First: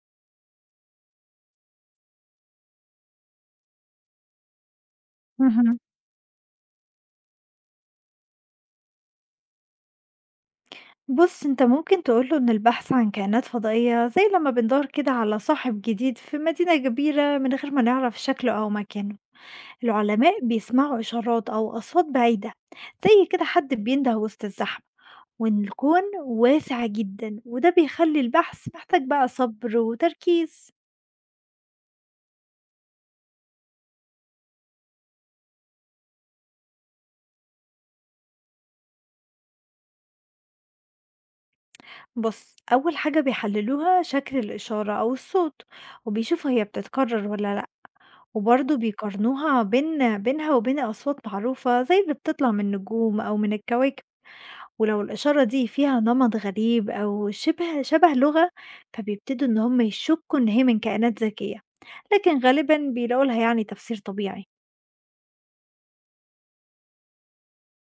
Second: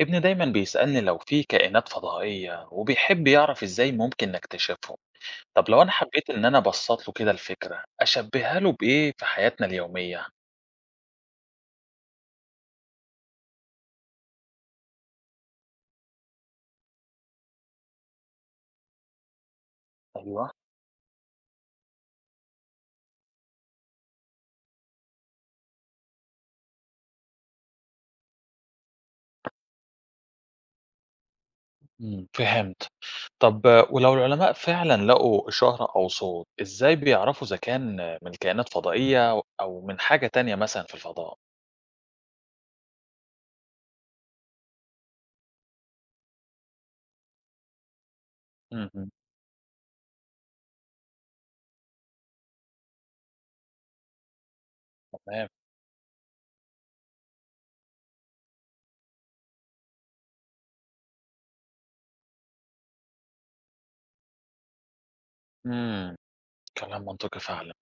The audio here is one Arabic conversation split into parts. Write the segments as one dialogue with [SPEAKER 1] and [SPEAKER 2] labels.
[SPEAKER 1] ابني دايما بيسألني لو في كائنات فضائية وبيحب يعرف ازاي ممكن نكتشفهم. طب
[SPEAKER 2] اهم.
[SPEAKER 1] لو انا حبيت ان انا ابسط له كده الفكرة اشبهها له بايه في حياتنا اليومية؟
[SPEAKER 2] بُص، أنت ممكن تقول له إن البحث عن كائنات فضائية زي لمّا بندور كده على صاحب جديد في مدينة كبيرة من غير ما نعرف شكله أو مكانه، العلماء
[SPEAKER 1] ايوه.
[SPEAKER 2] بيسمعوا إشارات أو أصوات بعيدة زي كده حد بينده وسط الزحمة، وإن الكون واسع جدًا وده بيخلي البحث محتاج بقى صبر وتركيز.
[SPEAKER 1] مم. فهمت. طب ولو العلماء فعلا لقوا إشارة او صوت، ازاي بيعرفوا اذا كان من كائنات فضائية او من حاجة تانية مثلا في الفضاء؟
[SPEAKER 2] بُص، أول حاجة بيحللوها شكل الإشارة أو الصوت وبيشوفوا هي بتتكرر والّا لأ. وبرضه
[SPEAKER 1] مهم.
[SPEAKER 2] بيقارنوها بينها وبين أصوات معروفة زي اللي بتطلع من النجوم أو من الكواكب ولو الإشارة
[SPEAKER 1] تمام.
[SPEAKER 2] دي فيها نمط غريب أو شبه لغة فبيبتدوا إن هم يشكوا إن هي من كائنات ذكية لكن غالبا بيلاقوا لها يعني تفسير طبيعي.
[SPEAKER 1] مم. كلام منطقي فعلا.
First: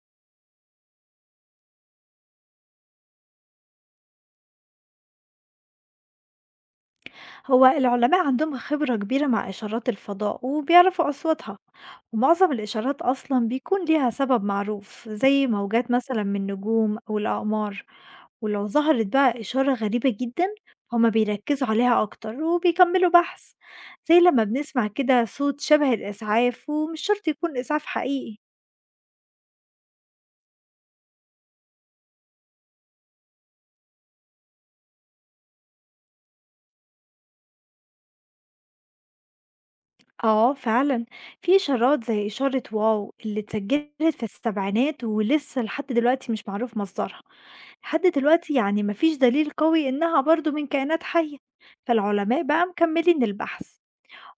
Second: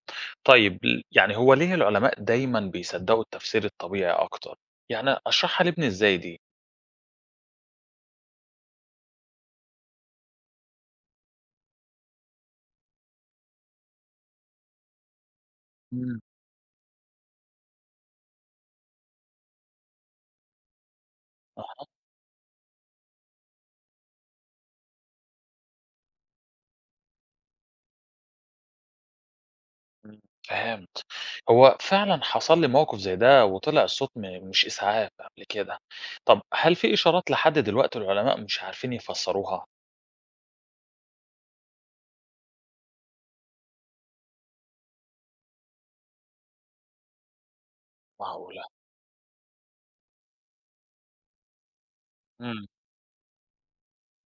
[SPEAKER 1] طيب يعني هو ليه العلماء دايما بيصدقوا التفسير الطبيعي اكتر؟ يعني اشرحها لابني ازاي دي؟
[SPEAKER 2] هو العلماء عندهم خبرة كبيرة مع إشارات الفضاء وبيعرفوا أصواتها، ومعظم الإشارات أصلا بيكون ليها سبب معروف زي موجات
[SPEAKER 1] إمم،
[SPEAKER 2] مثلا من نجوم أو الأقمار، ولو ظهرت بقى إشارة غريبة جدًا هُم بيركّزوا
[SPEAKER 1] أها،
[SPEAKER 2] عليها أكتر وبيكمّلوا بحث، زي لمّا بنسمع كده صوت شبه الإسعاف ومش شرط يكون إسعاف حقيقي.
[SPEAKER 1] إمم، فهمت. هو فعلًا حصل لي موقف زي ده وطلع الصوت مش إسعاف قبل كده. طب هل في إشارات لحد دلوقتي العلماء مش عارفين يفسروها؟
[SPEAKER 2] آه فعلًا، في إشارات زي إشارة واو اللي اتسجّلت في السبعينات ولسه لحد دلوقتي مش معروف مصدرها. لحد دلوقتي
[SPEAKER 1] معقولة!
[SPEAKER 2] يعني ما فيش دليل قوي إنها برضه من كائنات حية، فالعلماء
[SPEAKER 1] إمم.
[SPEAKER 2] بقى مكمّلين البحث.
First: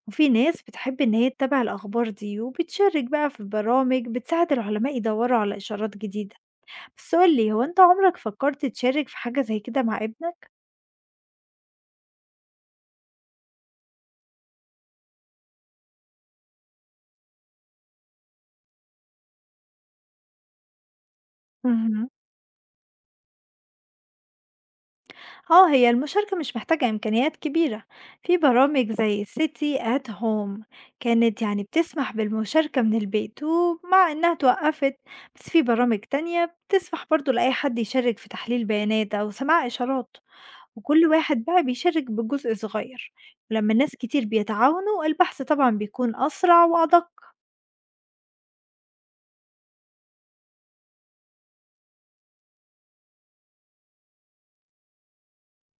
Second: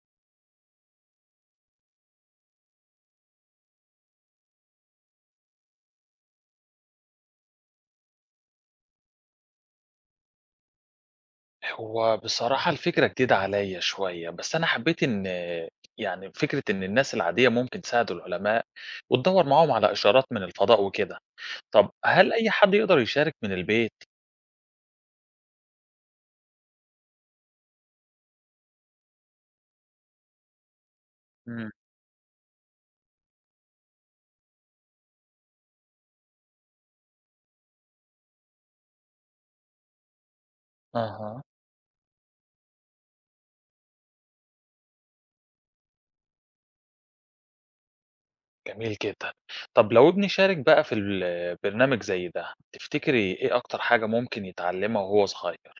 [SPEAKER 2] وفي ناس بتحب إن هي تتابع الأخبار دي وبتشارك بقى في برامج بتساعد العلماء يدوروا على إشارات جديدة. بس قولي هو أنت عمرك فكرت تشارك في حاجة زي كده مع ابنك؟
[SPEAKER 1] هو بصراحة الفكرة جديدة عليّا شوية، بس أنا حبيت يعني فكرة إن الناس العادية ممكن تساعد العلماء وتدوّر معاهم على إشارات من الفضاء وكده. طب
[SPEAKER 2] مهم.
[SPEAKER 1] هل أي حد يقدر يشارك من البيت؟
[SPEAKER 2] اه هي المشاركة مش محتاجة إمكانيات كبيرة، في برامج زي سيتي أت هوم كانت يعني
[SPEAKER 1] إمم،
[SPEAKER 2] بتسمح بالمشاركة من البيت ومع إنها توقفت، بس في برامج تانية بتسمح برضو لأي حد يشارك في تحليل بيانات أو سماع إشارات، وكل
[SPEAKER 1] أها.
[SPEAKER 2] واحد بقى بيشارك بجزء صغير، ولما الناس كتير بيتعاونوا البحث طبعا بيكون أسرع وأدق.
[SPEAKER 1] جميل جدًا. طب لو ابني شارك بقى في برنامج زي ده، تفتكري إيه أكتر حاجة ممكن يتعلمها وهو صغير؟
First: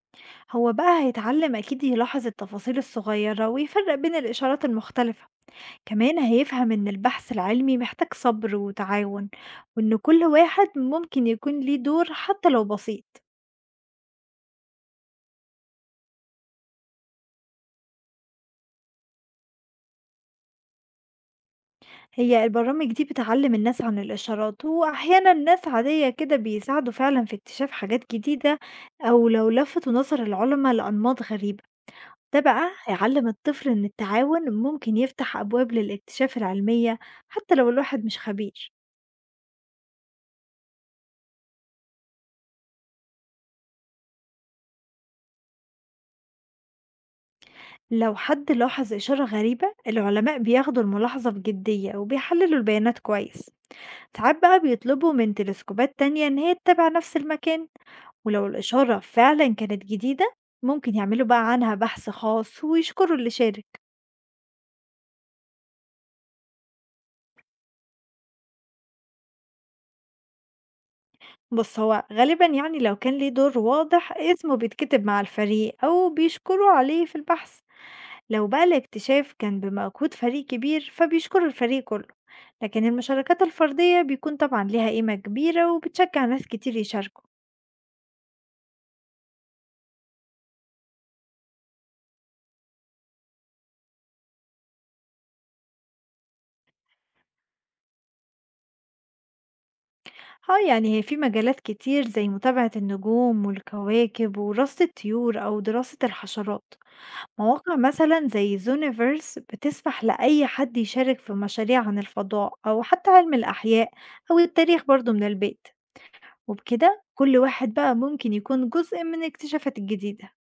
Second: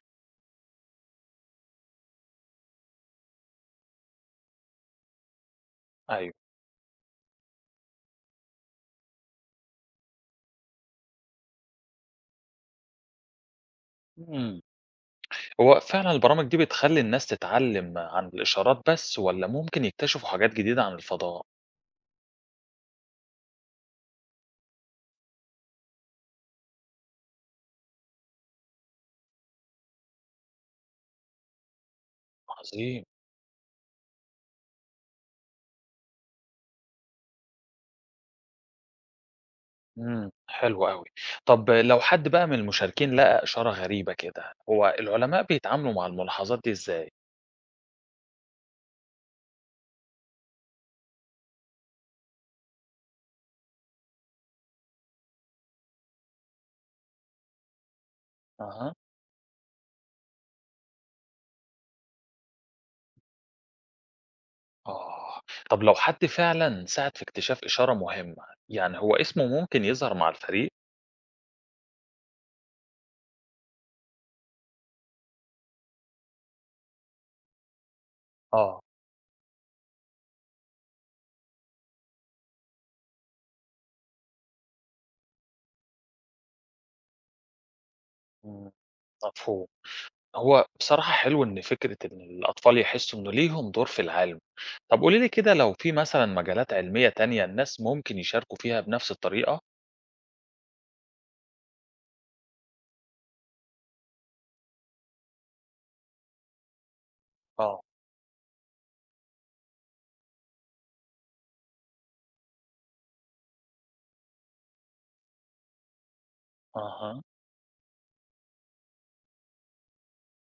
[SPEAKER 2] هو بقى هيتعلم أكيد يلاحظ التفاصيل الصغيرة ويفرق بين الإشارات المختلفة، كمان
[SPEAKER 1] أيوه.
[SPEAKER 2] هيفهم إن البحث العلمي محتاج صبر وتعاون، وإن كل واحد ممكن يكون ليه دور حتى لو بسيط.
[SPEAKER 1] إمم. هو فعلًا البرامج دي بتخلّي الناس تتعلم عن الإشارات بس والّا ممكن يكتشفوا حاجات جديدة عن الفضاء؟
[SPEAKER 2] هي البرامج دي بتعلم الناس عن الإشارات وأحيانا ناس عادية كده بيساعدوا فعلا في اكتشاف حاجات جديدة، أو لو لفتوا نظر العلماء لأنماط غريبة ده بقى
[SPEAKER 1] عظيم.
[SPEAKER 2] هيعلم الطفل إن التعاون ممكن يفتح أبواب للاكتشاف العلمية، حتى لو الواحد مش خبير.
[SPEAKER 1] إمم. حلو أوي. طب لو حد بقى من المشاركين لقى إشارة غريبة كده، هو العلماء بيتعاملوا مع الملاحظات دي إزاي؟
[SPEAKER 2] لو حد لاحظ إشارة غريبة العلماء بياخدوا الملاحظة بجدية وبيحللوا البيانات كويس، ساعات بقى بيطلبوا من تلسكوبات تانية إن هي تتابع نفس المكان، ولو
[SPEAKER 1] أها.
[SPEAKER 2] الإشارة فعلا كانت جديدة ممكن يعملوا بقى عنها بحث خاص ويشكروا اللي شارك.
[SPEAKER 1] آه. طب لو حد فعلًا ساعد في اكتشاف إشارة مهمة، يعني هو اسمه ممكن يظهر مع الفريق؟
[SPEAKER 2] بص هو غالبا يعني لو كان ليه دور واضح اسمه بيتكتب مع الفريق أو بيشكروا عليه في البحث، لو بقى
[SPEAKER 1] آه.
[SPEAKER 2] الاكتشاف كان بمجهود فريق كبير فبيشكروا الفريق كله، لكن المشاركات الفردية بيكون طبعا ليها قيمة كبيرة وبتشجع ناس كتير يشاركوا.
[SPEAKER 1] إمم، مفهوم. هو بصراحة حلو إن فكرة إن الأطفال يحسّوا إنه ليهم دور في العالم. طب قولي لي كده لو في مثلًا مجالات علمية تانية الناس ممكن يشاركوا فيها بنفس الطريقة؟
[SPEAKER 2] اه يعني هي في مجالات كتير زي متابعة النجوم والكواكب ودراسة الطيور أو دراسة الحشرات، مواقع
[SPEAKER 1] آه،
[SPEAKER 2] مثلا زي زونيفرس بتسمح لأي حد يشارك في مشاريع عن الفضاء أو حتى علم الأحياء أو التاريخ برضو من البيت، وبكده
[SPEAKER 1] أها،
[SPEAKER 2] كل واحد بقى ممكن يكون جزء من الاكتشافات الجديدة.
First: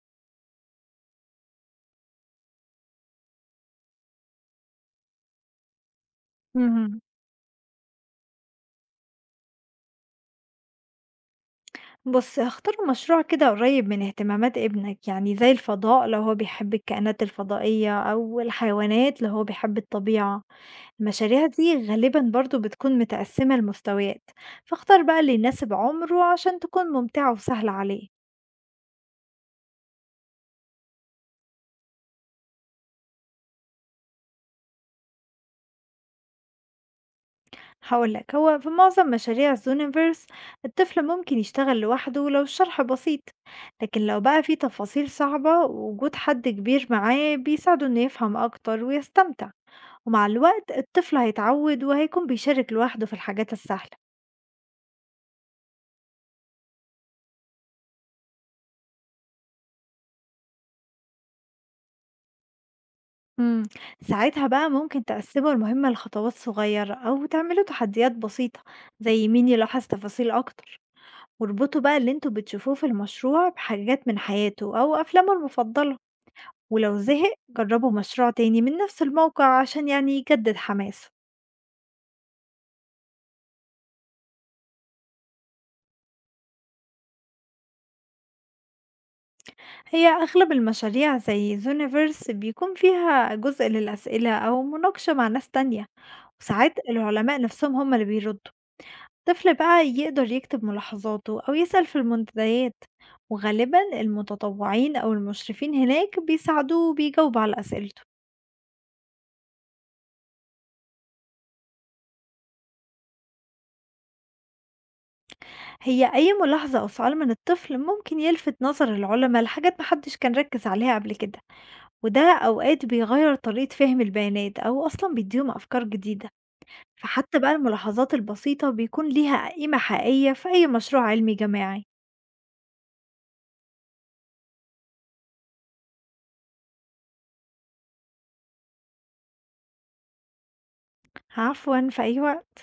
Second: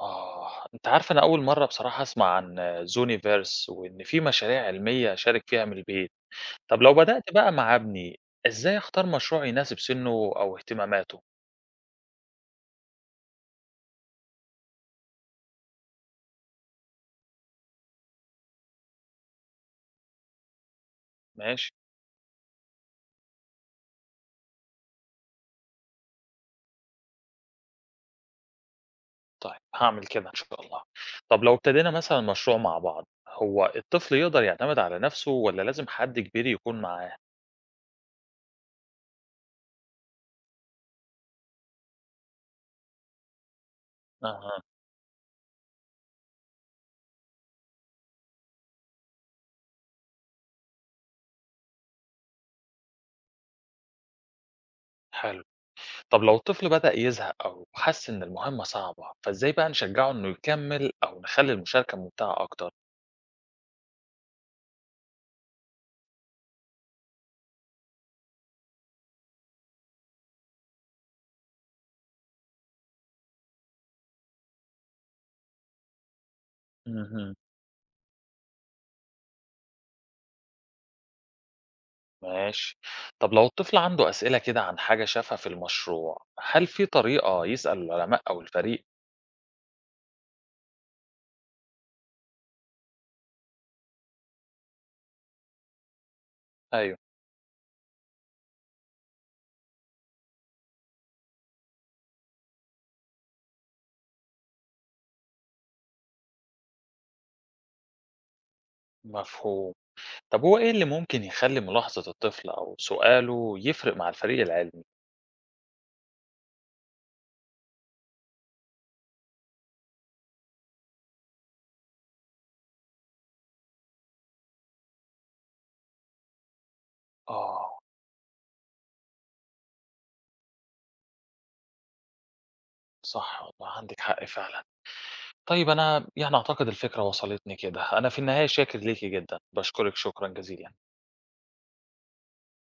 [SPEAKER 1] آه. أنت عارفة أنا أول مرّة بصراحة أسمع عن Zooniverse وإن في مشاريع علمية أشارك فيها من البيت. طب لو
[SPEAKER 2] مهم.
[SPEAKER 1] بدأت بقى مع ابني، إزاي أختار مشروع يناسب سِنّه أو اهتماماته؟
[SPEAKER 2] بُص، اختار مشروع كده قريب من اهتمامات ابنك، يعني زي الفضاء لو هو بيحب الكائنات الفضائية أو الحيوانات لو هو بيحب الطبيعة. المشاريع
[SPEAKER 1] ماشي.
[SPEAKER 2] دي غالبًا برضه بتكون متقسمة لمستويات، فاختار بقى اللي يناسب عمره عشان تكون ممتعة وسهلة عليه.
[SPEAKER 1] طيب هاعمل كده إن شاء الله. طب لو ابتدينا مثلًا مشروع مع بعض، هو الطفل يقدر يعتمد على نَفْسه والّا لازم حد كبير يكون معاه؟
[SPEAKER 2] هاقول لك، هو في معظم مشاريع الزونيفرس الطفل ممكن يشتغل لوحده لو الشرح بسيط، لكن لو بقى في
[SPEAKER 1] أها،
[SPEAKER 2] تفاصيل صعبة وجود حد كبير معاه بيساعده إنه يفهم أكتر ويستمتع. ومع الوقت الطفل هيتعود وهيكون بيشارك لوحده في الحاجات السهلة.
[SPEAKER 1] حلو. طب لو الطفل بدأ يزهق أو حس إن المهمة صعبة، فإزاي بقى نشجّعه إنه يكمّل أو نخلّي المشاركة ممتعة أكتر؟
[SPEAKER 2] امم ساعتها بقى ممكن تقسموا المهمة لخطوات صغيرة أو تعملوا تحديات بسيطة زي مين يلاحظ تفاصيل أكتر، واربطوا بقى اللي انتوا بتشوفوه في المشروع بحاجات من حياته أو أفلامه المفضلة، ولو زهق
[SPEAKER 1] اهم،
[SPEAKER 2] جربوا مشروع تاني من نفس الموقع عشان يعني يجدد حماسه.
[SPEAKER 1] ماشي. طب لو الطفل عنده أسئلة كده عن حاجة شافها في المشروع، هل في طريقة يسأل العلماء أو الفريق؟
[SPEAKER 2] هي أغلب المشاريع زي زونيفرس بيكون فيها جزء للأسئلة أو مناقشة مع ناس تانية وساعات
[SPEAKER 1] أيوه،
[SPEAKER 2] العلماء نفسهم هم اللي بيردوا، الطفل بقى يقدر يكتب ملاحظاته أو يسأل في المنتديات وغالبا المتطوعين أو المشرفين هناك بيساعدوه وبيجاوبوا على أسئلته.
[SPEAKER 1] مفهوم. طب هو إيه اللي ممكن يخلّي ملاحظة الطفل أو سؤاله يفرق مع الفريق العلمي؟
[SPEAKER 2] هي أي ملاحظة أو سؤال من الطفل ممكن يلفت نظر العلماء لحاجات محدش كان ركز عليها قبل كده، وده أوقات بيغير طريقة فهم البيانات أو أصلا بيديهم أفكار جديدة، فحتى بقى
[SPEAKER 1] آه،
[SPEAKER 2] الملاحظات البسيطة بيكون ليها قيمة حقيقية في أي مشروع علمي جماعي.
[SPEAKER 1] صح والله عندِك حق فعلًا. طيب أنا يعني أعتقد الفكرة وصلتني كده، أنا في النهاية شاكر ليكِ جدًا، باشكرِك شكرًا جزيلًا.
[SPEAKER 2] عفوا في أي وقت.